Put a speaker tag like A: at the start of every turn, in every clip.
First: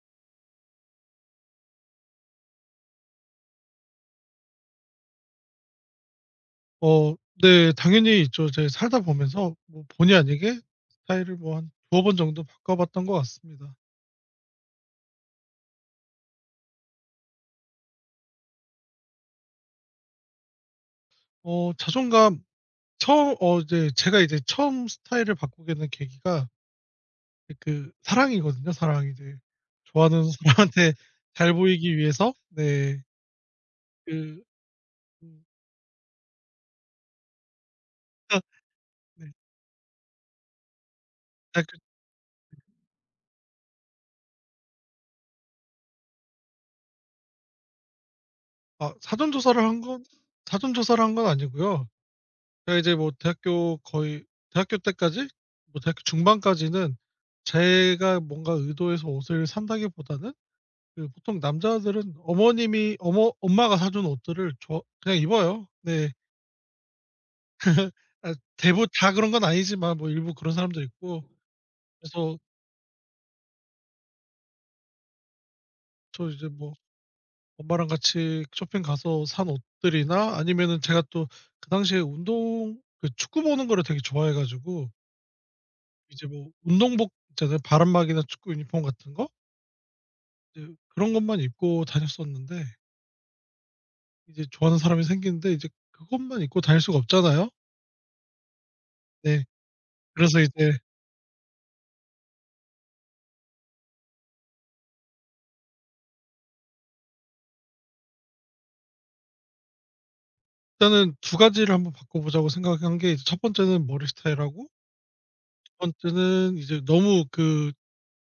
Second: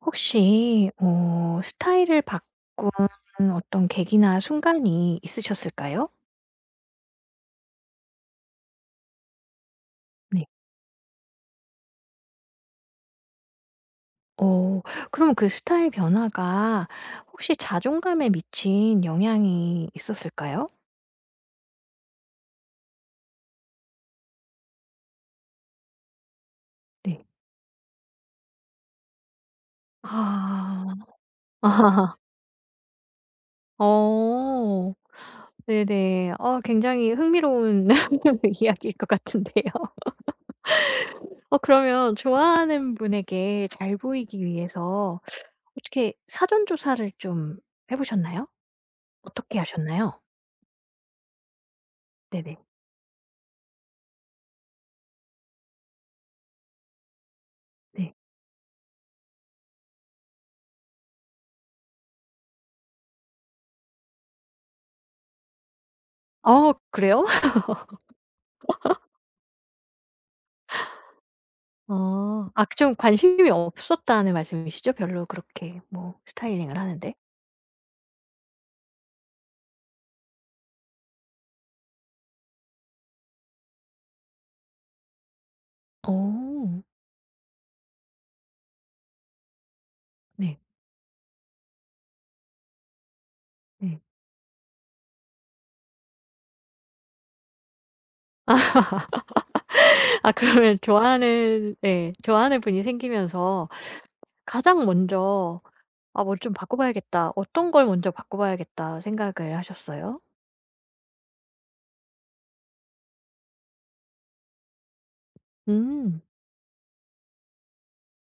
A: 혹시 스타일을 바꾼 어떤 계기나 순간이 있으셨을까요?
B: 어 네. 당연히 있죠. 제 살다 보면서 뭐 본의
A: 네.
B: 아니게 스타일을 뭐 한 두어 번 정도 바꿔봤던 것 같습니다.
A: 어 그럼 그 스타일 변화가 혹시 자존감에 미친 영향이 있었을까요?
B: 자존감 처음 이제 제가 이제 처음 스타일을 바꾸게 된 계기가
A: 네.
B: 그 사랑이거든요, 사랑. 이제 좋아하는
A: 아.
B: 사람한테 잘 보이기 위해서 네.
A: 아,
B: 그
A: 어.
B: 음
A: 네네. 어 굉장히 흥미로운
B: 아
A: 이야기일 것
B: 네.
A: 같은데요. 어
B: 아 그
A: 그러면 좋아하는 분에게 잘 보이기 위해서 어떻게 사전 조사를 좀 해 보셨나요?
B: 아 사전
A: 어떻게
B: 조사를 한 건
A: 하셨나요?
B: 사전 조사를 한 건 아니고요.
A: 네네.
B: 제가 이제 뭐 대학교 거의 대학교 때까지 뭐 대학교 중반까지는
A: 네.
B: 제가 뭔가 의도해서 옷을 산다기보다는 그 보통 남자들은 어머님이 어머 엄마가 사준 옷들을 저 그냥 입어요. 네.
A: 어 그래요?
B: 아 대부 분 다 그런 건 아니지만 뭐 일부 그런 사람도 있고. 그래서
A: 어. 아 그 좀 관심이 없었다는 말씀이시죠? 별로 그렇게 뭐
B: 저 이제 뭐
A: 스타일링을 하는데?
B: 엄마랑 같이 쇼핑 가서 산 옷들이나 아니면은 제가 또 그 당시에 운동 그 축구 보는 거를 되게 좋아해 가지고 이제 뭐
A: 어.
B: 운동복 있잖아요. 바람막이나 축구 유니폼 같은 거?
A: 네.
B: 이제 그런 것만 입고 다녔었는데
A: 네.
B: 이제 좋아하는 사람이 생기는데 이제 그것만 입고 다닐 수가 없잖아요. 네.
A: 아
B: 그래서 이제
A: 그러면 좋아하는 네 좋아하는 분이 생기면서 가장 먼저 '아 뭘 좀 바꿔 봐야겠다.' 어떤 걸 먼저 바꿔 봐야겠다 생각을 하셨어요?
B: 일단은 두 가지를 한번 바꿔 보자고 생각한 게, 이제 첫 번째는 머리 스타일하고 두
A: 음.
B: 번째는 이제 너무 그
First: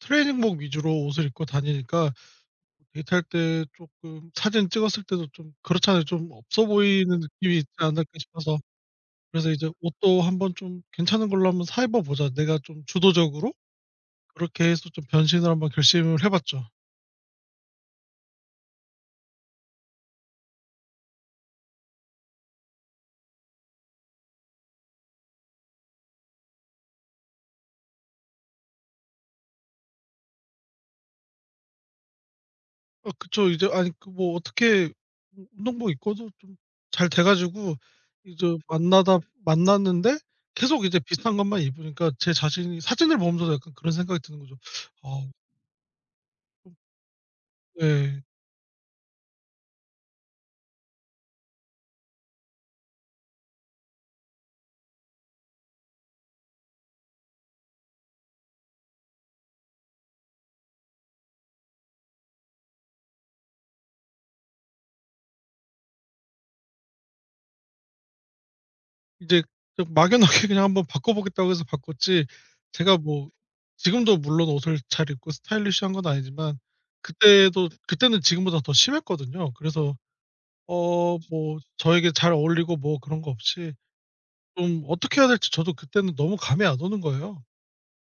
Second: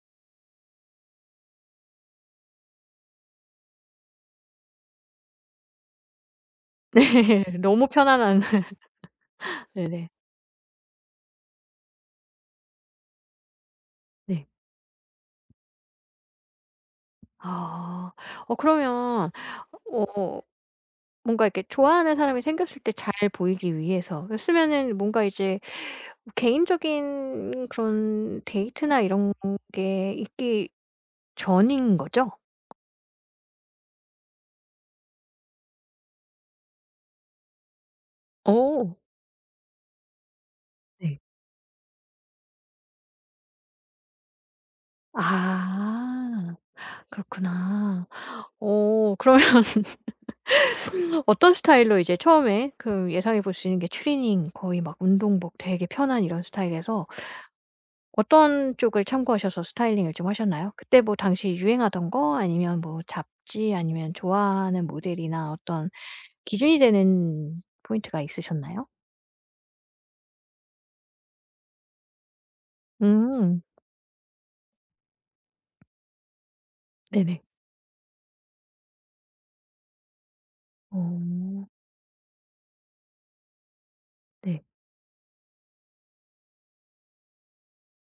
B: 트레이닝복 위주로 옷을 입고 다니니까 데이트할 때 조금 사진 찍었을 때도 좀 그렇잖아요. 좀 없어 보이는
A: 네.
B: 느낌이 있지
A: 너무
B: 않을까
A: 편안한
B: 싶어서. 그래서 이제
A: 네네.
B: '옷도 한번 좀 괜찮은 걸로 한번 사 입어 보자.' 내가 좀 주도적으로
A: 네.
B: 그렇게 해서 좀 변신을 한번 결심을 해 봤죠.
A: 아. 어 그러면 어 뭔가 이렇게 좋아하는 사람이 생겼을 때 잘 보이기 위해서. 였으면은 뭔가 이제 개인적인 그런 데이트나 이런 게 있기 전인 거죠?
B: 아 그쵸. 이제 아니 그 뭐 어떻게 운 운동복 입고도 좀 잘 돼 가지고 이제
A: 어.
B: 만나다 만났는데 계속 이제
A: 네.
B: 비슷한 것만 입으니까 제 자신이 사진을 보면서도 약간 그런 생각이 드는 거죠. 아
A: 아. 그렇구나.
B: 예.
A: 어 그러면 어떤 스타일로 이제 처음에 그 예상해 볼 수 있는 게 추리닝 거의 막 운동복 되게 편한 이런 스타일에서 어떤 쪽을 참고하셔서 스타일링을 좀 하셨나요? 그때 뭐 당시 유행하던 거 아니면 뭐 잡지 아니면 좋아하는 모델이나 어떤 기준이 되는 포인트가 있으셨나요?
B: 이제 좀 막연하게 그냥 한번 바꿔 보겠다고 해서 바꿨지, 제가 뭐
A: 음.
B: 지금도 물론 옷을 잘 입고 스타일리시한 건 아니지만
A: 네네.
B: 그때도, 그때는 지금보다 더 심했거든요. 그래서 뭐
A: 어.
B: 저에게 잘 어울리고 뭐 그런 거 없이
A: 네.
B: 좀 어떻게 해야 될지 저도 그때는 너무 감이 안 오는 거예요.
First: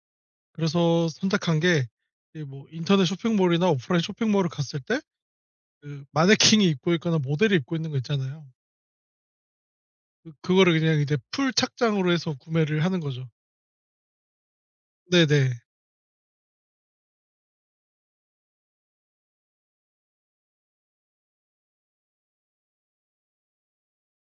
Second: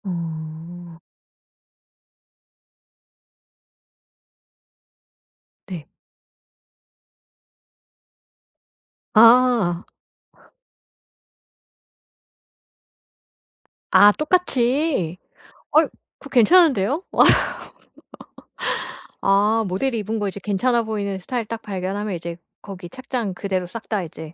A: 어.
B: 그래서 선택한 게 이 뭐 인터넷 쇼핑몰이나 오프라인 쇼핑몰을 갔을 때
A: 네.
B: 그 마네킹이 입고 있거나 모델이 입고 있는 거 있잖아요.
A: 아.
B: 그 그거를 그냥 이제 풀 착장으로 해서 구매를 하는 거죠.
A: 아 똑같이.
B: 네네.
A: 어이 그거 괜찮은데요? 아 모델이 입은 거 이제 괜찮아 보이는 스타일 딱 발견하면 이제 거기 착장 그대로 싹 다 이제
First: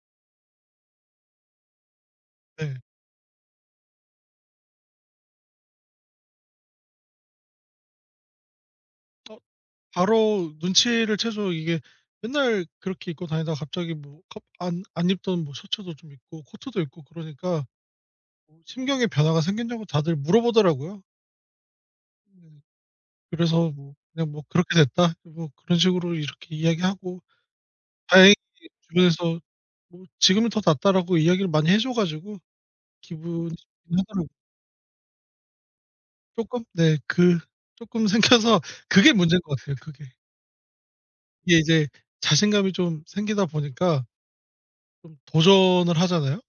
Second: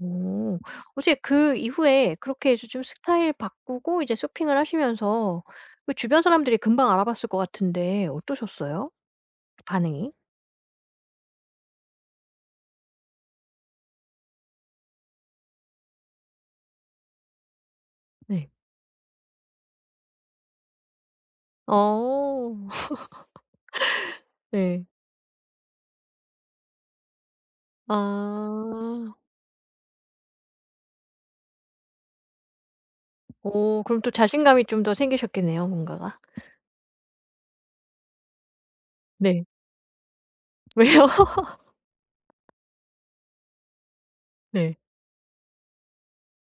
A: 오. 어제 그 이후에 그렇게 이제
B: 네.
A: 좀 스타일 바꾸고 이제 쇼핑을 하시면서 그 주변 사람들이 금방 알아봤을 것 같은데 어떠셨어요?
B: 어
A: 반응이?
B: 바로 눈치를 채서 이게 맨날 그렇게 입고 다니다가 갑자기 뭐 갑 안 안 입던 뭐 셔츠도 좀 입고 코트도 입고 그러니까
A: 네.
B: 심경의 변화가 생긴다고 다들 물어보더라고요. 네.
A: 어.
B: 그래서 뭐 그냥 뭐 "그렇게
A: 네.
B: 됐다." 뭐 그런 식으로 이렇게 이야기하고. 다행히
A: 아.
B: 주변에서 뭐 "지금은 더 낫다."라고 이야기를 많이 해줘 가지고 기분이
A: 어
B: 좋긴
A: 그럼 또
B: 하더라고요.
A: 자신감이 좀 더 생기셨겠네요 뭔가가.
B: 쪼끔, 네, 그 쪼끔 생겨서 그게 문제인
A: 네.
B: 것 같아요, 그게.
A: 왜요?
B: 이게 이제 자신감이 좀 생기다 보니까
A: 네.
B: 좀 도전을 하잖아요.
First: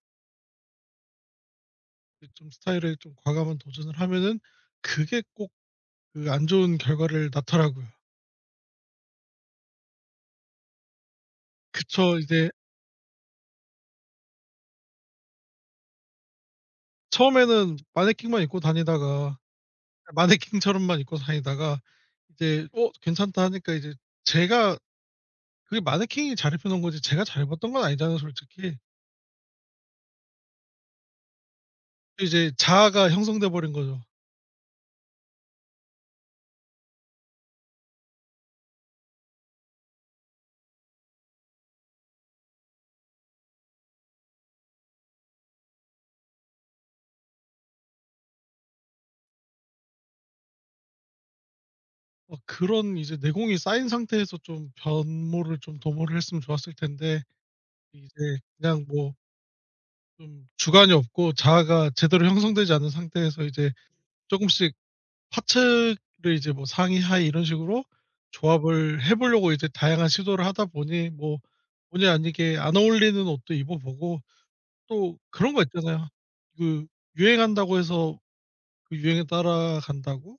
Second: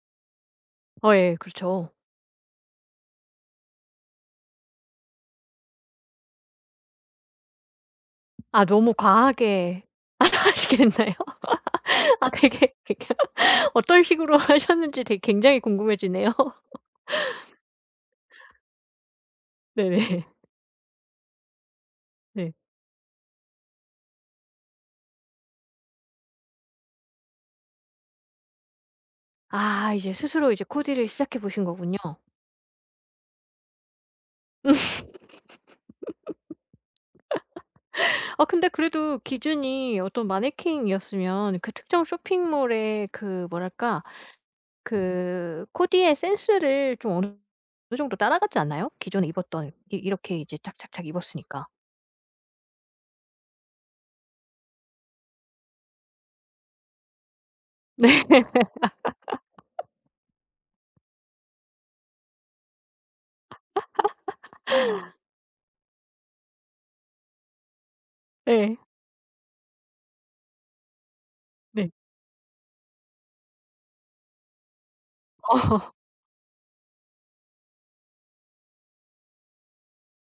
A: 어 예 그렇죠.
B: 근데 좀 스타일에 좀 과감한 도전을 하면은 그게 꼭 그 안 좋은 결과를 낳더라고요.
A: 아 너무 과하게 하시게 됐나요?
B: 그쵸.
A: 아
B: 이제
A: 되게 그러니까 어떤 식으로 하셨는지 되게 굉장히 궁금해지네요.
B: 처음에는 마네킹만 입고 다니다가
A: 네네.
B: 마네킹처럼만 입고 다니다가
A: 네.
B: 이제 "어 괜찮다." 하니까 이제 제가 그게 마네킹이 잘 입혀 놓은 거지 제가 잘 입었던 건 아니잖아요 솔직히.
A: 아 이제 스스로 이제 코디를 시작해 보신 거군요.
B: 이제 자아가 형성돼 버린 거죠.
A: 아 근데 그래도 기준이 어떤 마네킹이었으면 그 특정 쇼핑몰의 그 뭐랄까 그 코디의 센스를 좀 어느 정도 따라가지 않나요? 기존에 입었던 이 이렇게 이제 착착착 입었으니까.
B: 그런 이제 내공이 쌓인 상태에서 좀 변모를 좀 도모를 했으면 좋았을 텐데 이제
A: 네.
B: 그냥 뭐 좀 주관이 없고 자아가 제대로 형성되지 않은 상태에서 이제 쪼금씩 파츠를 이제 뭐 상의 하의 이런 식으로
A: 예.
B: 조합을 해 보려고 이제 다양한 시도를 하다 보니 뭐
A: 네.
B: 본의 아니게 안 어울리는 옷도 입어 보고, 또 그런 거 있잖아요. 그 유행한다고 해서 그 유행에 따라간다고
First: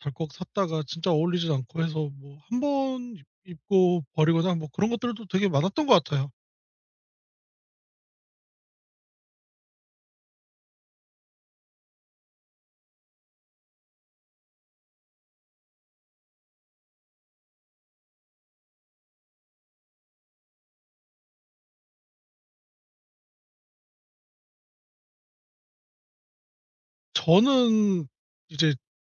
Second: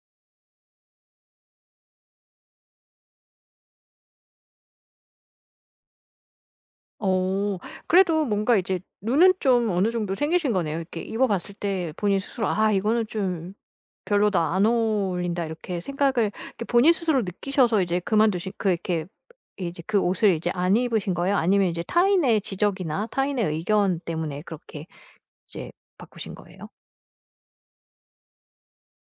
B: 덜컥 샀다가 진짜 어울리지도 않고 해서 뭐 한 번 입 입고 버리거나 뭐 그런 것들도 되게 많았던 것 같아요.
A: 어. 그래도 뭔가 이제 눈은 좀 어느 정도 생기신 거네요. 이렇게 입어 봤을 때 본인 스스로 '아 이거는 좀 별로다. 안 어울린다.' 이렇게 생각을 이렇게 본인 스스로 느끼셔서 이제 그만두신 그 이렇게 이제 그 옷을 이제 안 입으신 거예요? 아니면 이제 타인의 지적이나 타인의 의견 때문에 그렇게 이제 바꾸신 거예요?
B: 저는 이제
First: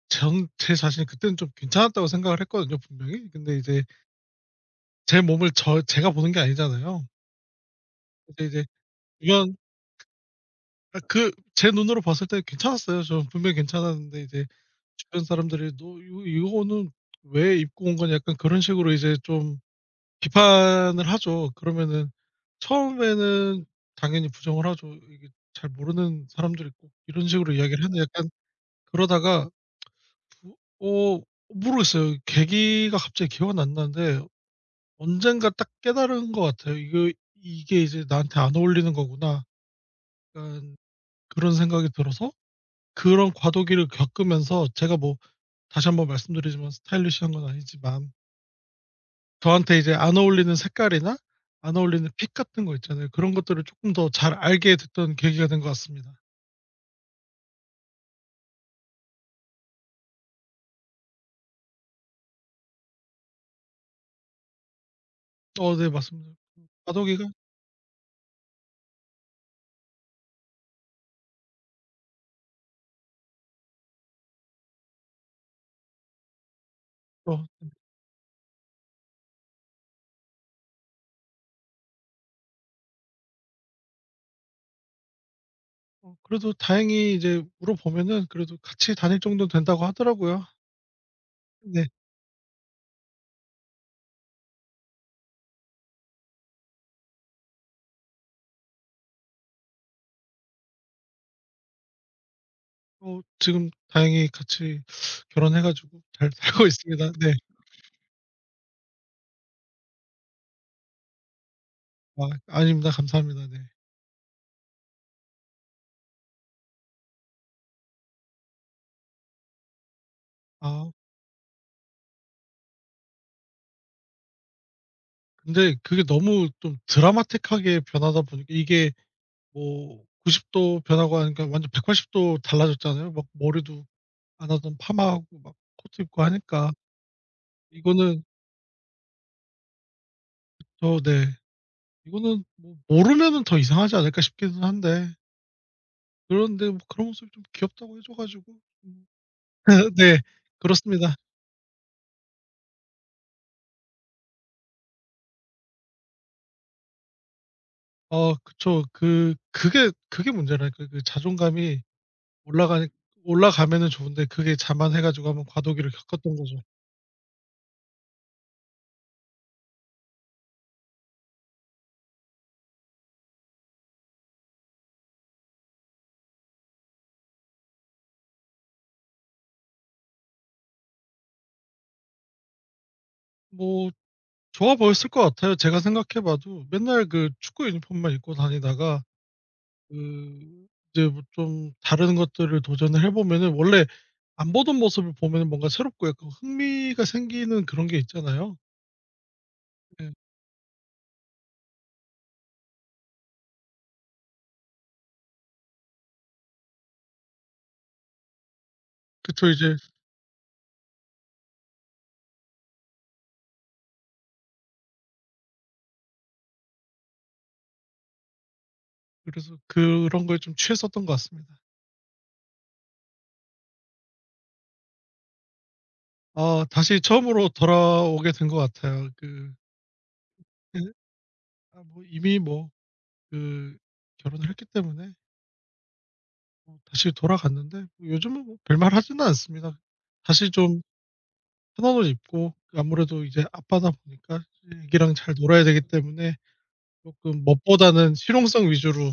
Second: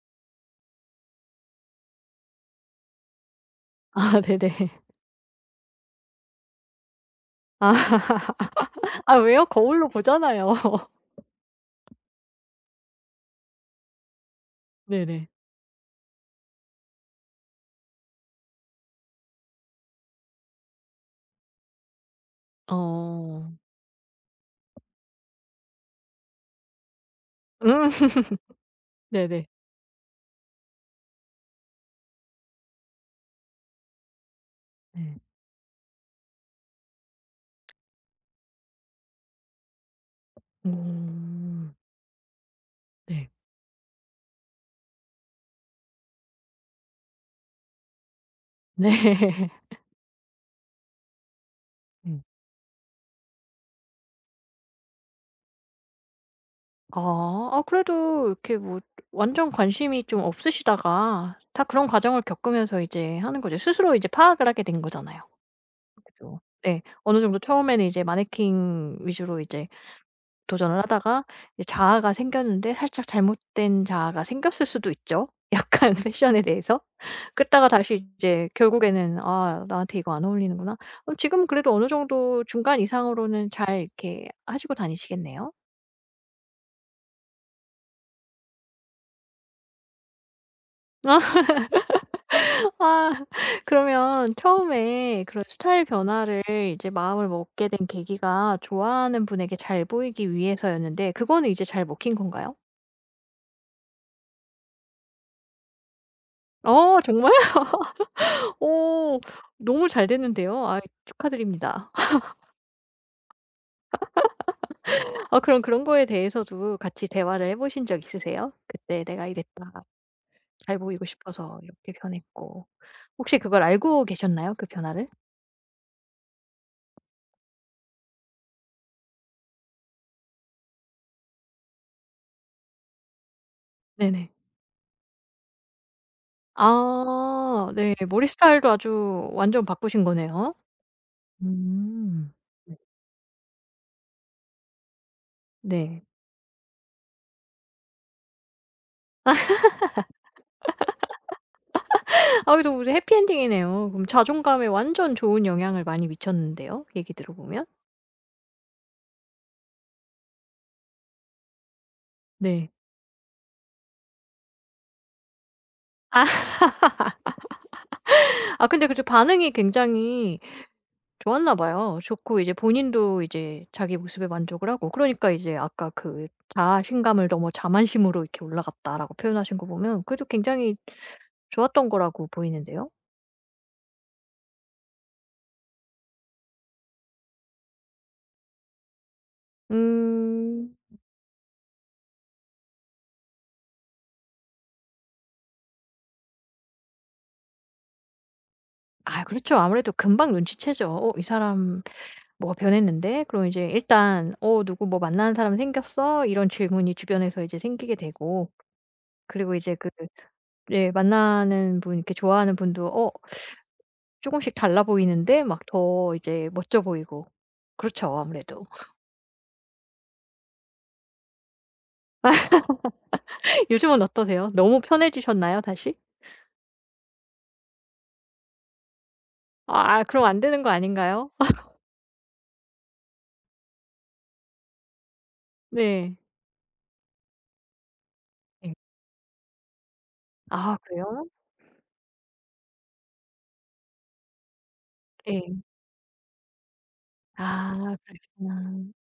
B: 전 제 자신이 그때는 좀 괜찮았다고 생각을 했거든요, 분명히. 근데 이제
A: 아 네네.
B: 제 몸을 제가 보는 게 아니잖아요.
A: 아.
B: 근데 이제
A: 아 왜요?
B: 이건
A: 거울로 보잖아요.
B: 아 그 제 눈으로 봤을 때 괜찮았어요. 저 분명히 괜찮았는데 이제 주변
A: 네네.
B: 사람들이 "너 이거 이거는 왜 입고 온 거냐." 약간 그런 식으로 이제 좀 비판을 하죠. 그러면은
A: 어.
B: 처음에는 당연히 부정을 하죠. 이게 잘 모르는 사람들이 꼭 이런 식으로 이야기를
A: 음.
B: 하는데 약간.
A: 네네.
B: 그러다가 부 어 모르겠어요. 계기가 갑자기 기억은 안 나는데
A: 네.
B: 언젠가 딱 깨달은 것 같아요. 이거 '이게 이제 나한테 안 어울리는 거구나.' 약간 그런
A: 음.
B: 생각이 들어서
A: 네.
B: 그런 과도기를 겪으면서 제가 뭐 다시 한번 말씀드리지만 스타일리시한 건 아니지만
A: 네.
B: 저한테 이제 안 어울리는 색깔이나 안 어울리는
A: 음.
B: 핏 같은 거 있잖아요. 그런 것들을 조금 더 잘 알게 됐던 계기가 된 것 같습니다.
A: 아. 아 그래도 이렇게 뭐 완전 관심이 좀 없으시다가 다 그런 과정을 겪으면서 이제 하는 거죠. 스스로 이제 파악을 하게 된 거잖아요.
B: 어 네 맞습니다.
A: 그죠. 네. 어느
B: 과도기가.
A: 정도 처음에는 이제 마네킹 위주로 이제 도전을 하다가 이제 자아가 생겼는데 살짝 잘못된 자아가 생겼을 수도 있죠, 약간 패션에 대해서.
B: 어
A: 그랬다가
B: 네.
A: 다시 이제 결국에는 '아 나한테 이거 안 어울리는구나.' 그럼 지금은 그래도 어느 정도 중간 이상으로는 잘 이렇게 하시고 다니시겠네요?
B: 그래도 다행히 이제 물어보면은 그래도 같이 다닐 정도 된다고 하더라고요. 네.
A: 아 그러면 처음에 그런 스타일 변화를 이제 마음을 먹게 된 계기가 좋아하는 분에게 잘 보이기 위해서였는데 그거는 이제 잘 먹힌 건가요?
B: 지금 다행히 같이 결혼해 가지고 잘 살고
A: 어
B: 있습니다.
A: 정말
B: 네.
A: 오 너무 잘 됐는데요. 아 축하드립니다.
B: 아 아닙니다. 감사합니다. 네.
A: 아 그럼 그런 거에 대해서도 같이 대화를 해 보신 적 있으세요? "그때 내가 이랬다. 잘
B: 아.
A: 보이고 싶어서 이렇게 변했고." 혹시 그걸 알고 계셨나요? 그 변화를?
B: 근데 그게 너무 좀 드라마틱하게 변하다 보니까 이게 뭐 90도 변하고 하니까 완전 180도 달라졌잖아요. 막 머리도
A: 네네.
B: 안 하던 파마하고 막 코트 입고 하니까.
A: 아 네.
B: 이거는
A: 머리 스타일도 아주 완전 바꾸신 거네요.
B: 저 네.
A: 음.
B: 이거는 뭐
A: 네.
B: 모르면은 더 이상하지 않을까 싶기는 한데 그런데 뭐 그런 모습이 좀 귀엽다고 해줘 가지고. 음. 네. 그렇습니다.
A: 아 그래도 무슨 해피엔딩이네요. 그럼 자존감에 완전 좋은 영향을 많이 미쳤는데요. 얘기 들어 보면.
B: 어 그쵸. 그 그게 그게 문제라니까요. 그 자존감이
A: 네.
B: 올라가니 올라가면은 좋은데 그게 자만해 가지고 한번 과도기를 겪었던 거죠.
A: 아 근데 그래 반응이 굉장히 좋았나 봐요. 좋고 이제 본인도 이제 자기 모습에 만족을 하고 그러니까 이제 아까 그 "자신감을 넘어 자만심으로 이렇게 올라갔다."라고 표현하신 거 보면 그래도 굉장히 좋았던 거라고 보이는데요.
B: 뭐 좋아 보였을 것 같아요. 제가 생각해 봐도 맨날 그 축구 유니폼만 입고 다니다가 그
A: 음.
B: 이제 뭐 좀 다른 것들을 도전을 해 보면은 원래 안 보던 모습을 보면은 뭔가 새롭고 약간 흥미가 생기는 그런 게 있잖아요.
A: 아 그렇죠. 아무래도
B: 예.
A: 금방 눈치채죠. '어 이 사람 뭐가 변했는데?' 그럼 이제 일단 "어 누구 뭐 만나는 사람 생겼어?" 이런 질문이 주변에서 이제 생기게 되고
B: 그쵸,
A: 그리고 이제
B: 이제
A: 그 예 만나는 분 이렇게 좋아하는 분도 "어 조금씩 달라 보이는데 막 더 이제 멋져 보이고. 그렇죠 아무래도.
B: 그래서 그런 걸 좀 취했었던 것 같습니다.
A: 요즘은 어떠세요? 너무 편해지셨나요 다시?
B: 아 다시 처음으로 돌아오게 된 것 같아요.
A: 아 그럼 안 되는 거
B: 예
A: 아닌가요?
B: 아 뭐 이미 뭐 그 결혼을 했기 때문에
A: 네.
B: 뭐 다시 돌아갔는데 뭐 요즘은 뭐
A: 네.
B: 별말 하지는 않습니다. 다시
A: 아
B: 좀
A: 그래요?
B: 편한 옷 입고 아무래도 이제 아빠다 보니까 애기랑 잘
A: 네.
B: 놀아야 되기 때문에
A: 아
B: 쪼끔
A: 그
B: 멋보다는
A: 렇구나
B: 실용성 위주로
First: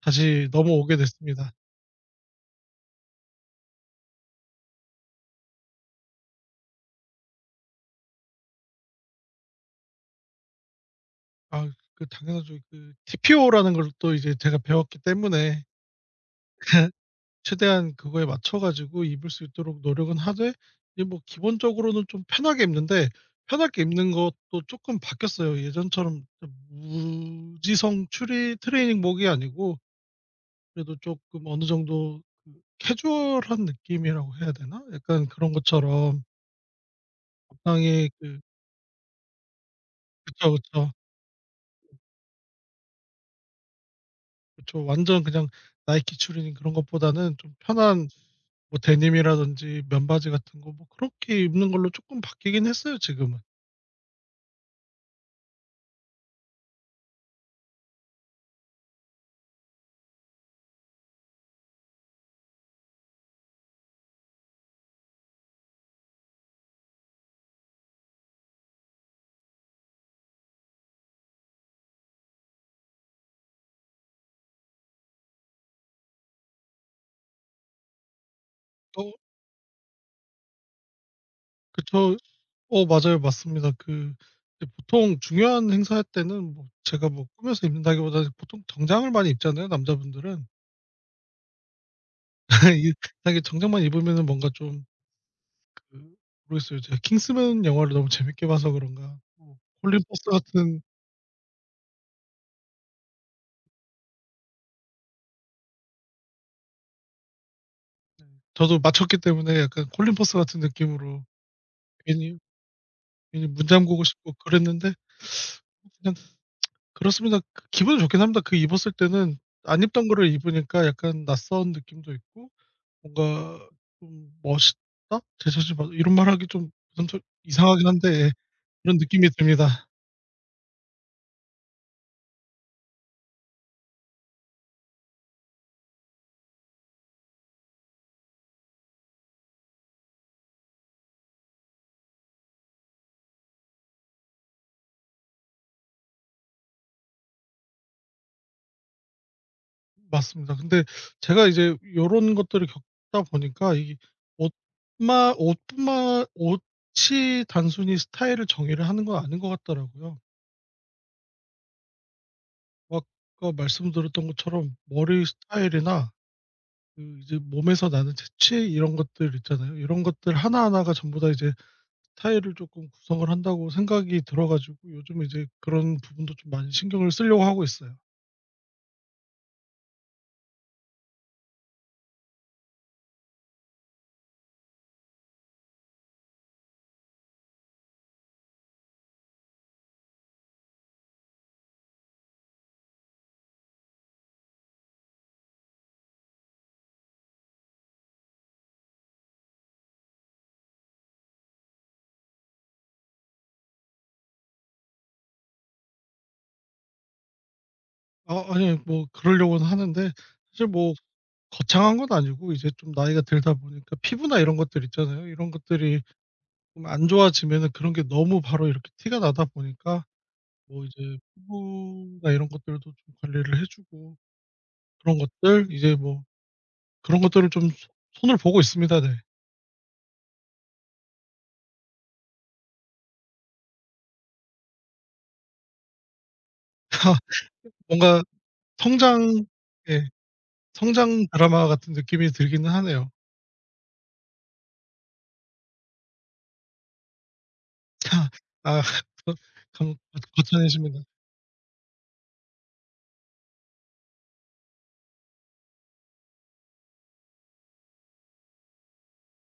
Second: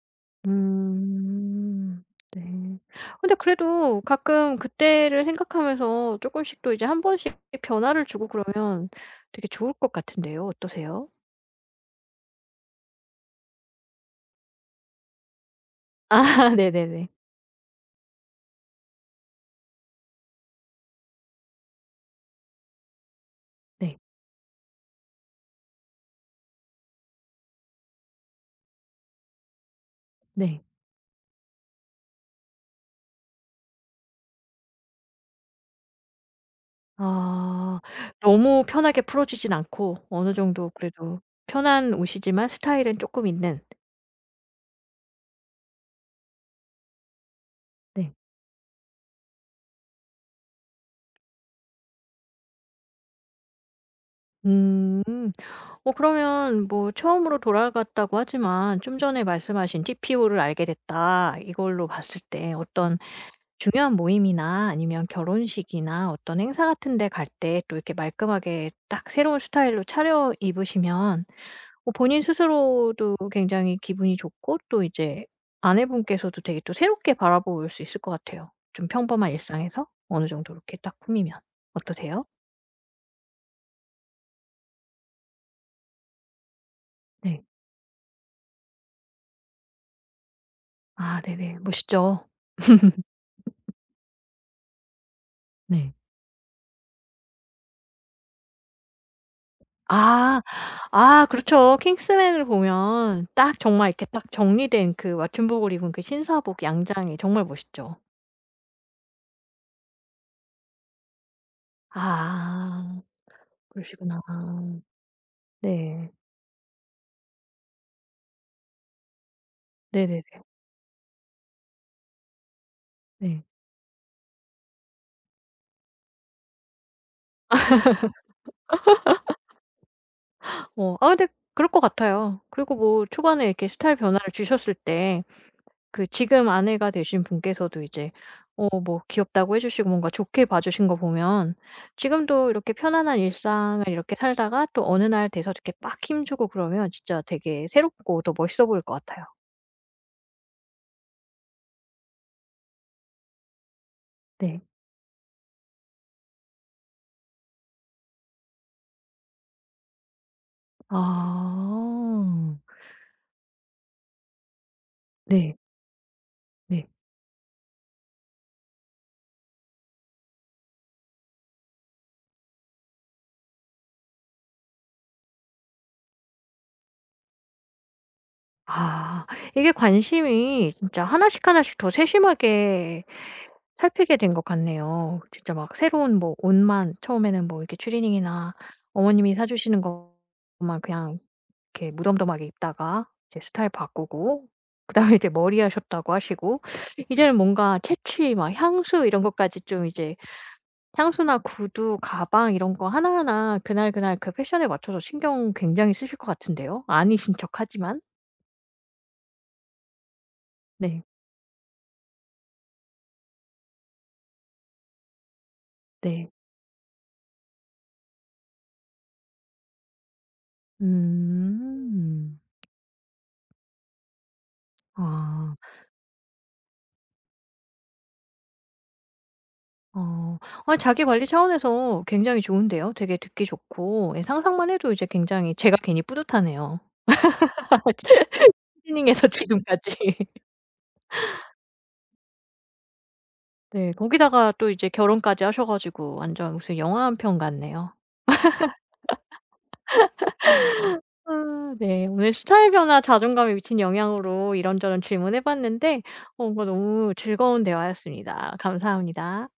B: 다시 넘어오게 됐습니다.
A: 음. 네. 근데 그래도 가끔 그때를 생각하면서 조금씩 또 이제 한 번씩 변화를 주고 그러면 되게 좋을 것 같은데요. 어떠세요?
B: 아 그 당연하죠. 그 TPO라는 걸 또 이제 제가 배웠기 때문에
A: 아 네네네.
B: 최대한 그거에 맞춰 가지고 입을 수 있도록 노력은 하되 이제 뭐 기본적으로는 좀 편하게 입는데 편하게
A: 네.
B: 입는 것도 쪼끔 바뀌었어요. 예전처럼 무지성 추리 트레이닝복이 아니고
A: 네.
B: 그래도 조금 어느 정도 그 캐주얼한 느낌이라고 해야 되나? 약간 그런 것처럼
A: 아.
B: 적당히 그
A: 너무 편하게 풀어 주진 않고 어느
B: 그쵸,
A: 정도
B: 그쵸.
A: 그래도 편한 옷이지만 스타일은 쪼끔 있는.
B: 그쵸. 완전 그냥 나이키 추리닝 그런 것보다는 좀 편한
A: 네.
B: 뭐 데님이라든지 면바지 같은 거 뭐 그렇게 입는 걸로 조금 바뀌긴 했어요 지금은.
A: 음. 어 그러면 뭐 처음으로 돌아갔다고 하지만 좀 전에 말씀하신 TPO를 알게 됐다. 이걸로 봤을 때 어떤 중요한 모임이나 아니면 결혼식이나 어떤 행사 같은 데 갈 때 또 이렇게 말끔하게 딱 새로운 스타일로 차려 입으시면 뭐 본인 스스로도 굉장히 기분이 좋고 또 이제 아내분께서도 되게 또 새롭게 바라볼 수 있을 것 같아요. 좀
B: 어
A: 평범한 일상에서 어느 정도 이렇게 딱 꾸미면.
B: 그쵸.
A: 어떠세요?
B: 어 맞아요. 맞습니다. 그 이제 보통 중요한 행사할 때는 뭐 제가 뭐
A: 네.
B: 꾸며서 입는다기보다는 보통 정장을 많이 입잖아요 남자분들은.
A: 아 네네. 멋있죠.
B: 이 만약에 정장만 입으면은 뭔가 좀
A: 네.
B: 그 모르겠어요. 제가 킹스맨 영화를 너무 재밌게 봐서 그런가 뭐 콜린 퍼스
A: 아.
B: 같은.
A: 아 그렇죠. 킹스맨을 보면 딱 정말 이렇게 딱 정리된 그 맞춤복을 입은 그 신사복 양장이 정말 멋있죠.
B: 저도 맞췄기 때문에 약간 콜린 퍼스 같은 느낌으로 괜히
A: 아
B: 괜히 문 잠그고
A: 그러시구나.
B: 싶고 그랬는데
A: 네.
B: 그냥 그렇습니다. 그 기분은 좋긴 합니다. 그 입었을 때는 안 입던
A: 네네네.
B: 거를 입으니까 약간 낯선 느낌도 있고
A: 네.
B: 뭔가 좀 '멋있다? 제 자신 봐.' 이런 말하기 좀 부담스 이상하긴 한데 예 그런 느낌이 듭니다.
A: 어 아 근데 그럴 것 같아요. 그리고 뭐 초반에 이렇게 스타일 변화를 주셨을 때 그 지금 아내가 되신 분께서도 이제 어 뭐 귀엽다고 해 주시고 뭔가 좋게 봐 주신 거 보면 지금도 이렇게 편안한 일상을 이렇게 살다가 또 어느 날 돼서 이렇게 빡 힘주고 그러면 진짜 되게 새롭고 더 멋있어 보일 것 같아요.
B: 맞습니다. 근데 제가 이제 요런 것들을 겪다 보니까 이
A: 네.
B: 옷만 옷뿐만 옷이 단순히 스타일을 정의를 하는 건 아닌 것 같더라고요.
A: 아.
B: 아까 말씀드렸던 것처럼 머리
A: 네.
B: 스타일이나
A: 네.
B: 그 이제 몸에서 나는 재치 이런 것들 있잖아요. 이런 것들 하나하나가 전부 다 이제 스타일을 조금 구성을 한다고 생각이 들어 가지고 요즘 이제 그런 부분도 좀 많이 신경을 쓰려고 하고 있어요.
A: 아. 이게 관심이 진짜 하나씩 하나씩 더 세심하게 살피게 된 것 같네요. 진짜 막 새로운 뭐 옷만 처음에는 뭐 이렇게 추리닝이나 어머님이 사 주시는 것만 그냥 이렇게 무덤덤하게 입다가 이제 스타일 바꾸고 그다음에 이제 머리하셨다고 하시고 이제는 뭔가 채취 막 향수 이런 것까지 좀 이제 향수나 구두, 가방 이런 거 하나하나 그날그날 그 패션에 맞춰서 신경 굉장히 쓰실 것 같은데요. 아니신 척하지만.
B: 아 아니 뭐 그러려고는 하는데 사실 뭐
A: 네.
B: 거창한 건 아니고 이제 좀 나이가 들다 보니까 피부나 이런 것들 있잖아요. 이런 것들이
A: 네.
B: 좀 안 좋아지면은 그런 게 너무 바로 이렇게 티가 나다 보니까 뭐 이제 피부나
A: 음.
B: 이런 것들도 좀 관리를 해 주고 그런
A: 아.
B: 것들 이제 뭐 그런 것들을 좀 손 손을 보고 있습니다. 네.
A: 어. 아 자기관리 차원에서 굉장히 좋은데요. 되게 듣기 좋고 예 상상만 해도 이제 굉장히 제가 괜히 뿌듯하네요.
B: 뭔가
A: 튜닝에서
B: 성장 예
A: 지금까지.
B: 성장 드라마 같은 느낌이 들기는 하네요.
A: 네. 거기다가 또 이제 결혼까지 하셔 가지고 완전 무슨 영화 한 편 같네요.
B: 아 거 감 거 거창해집니다.
A: 아 네. 오늘 스타일 변화 자존감에 미친 영향으로 이런저런 질문해 봤는데 어 뭔가 너무 즐거운 대화였습니다. 감사합니다.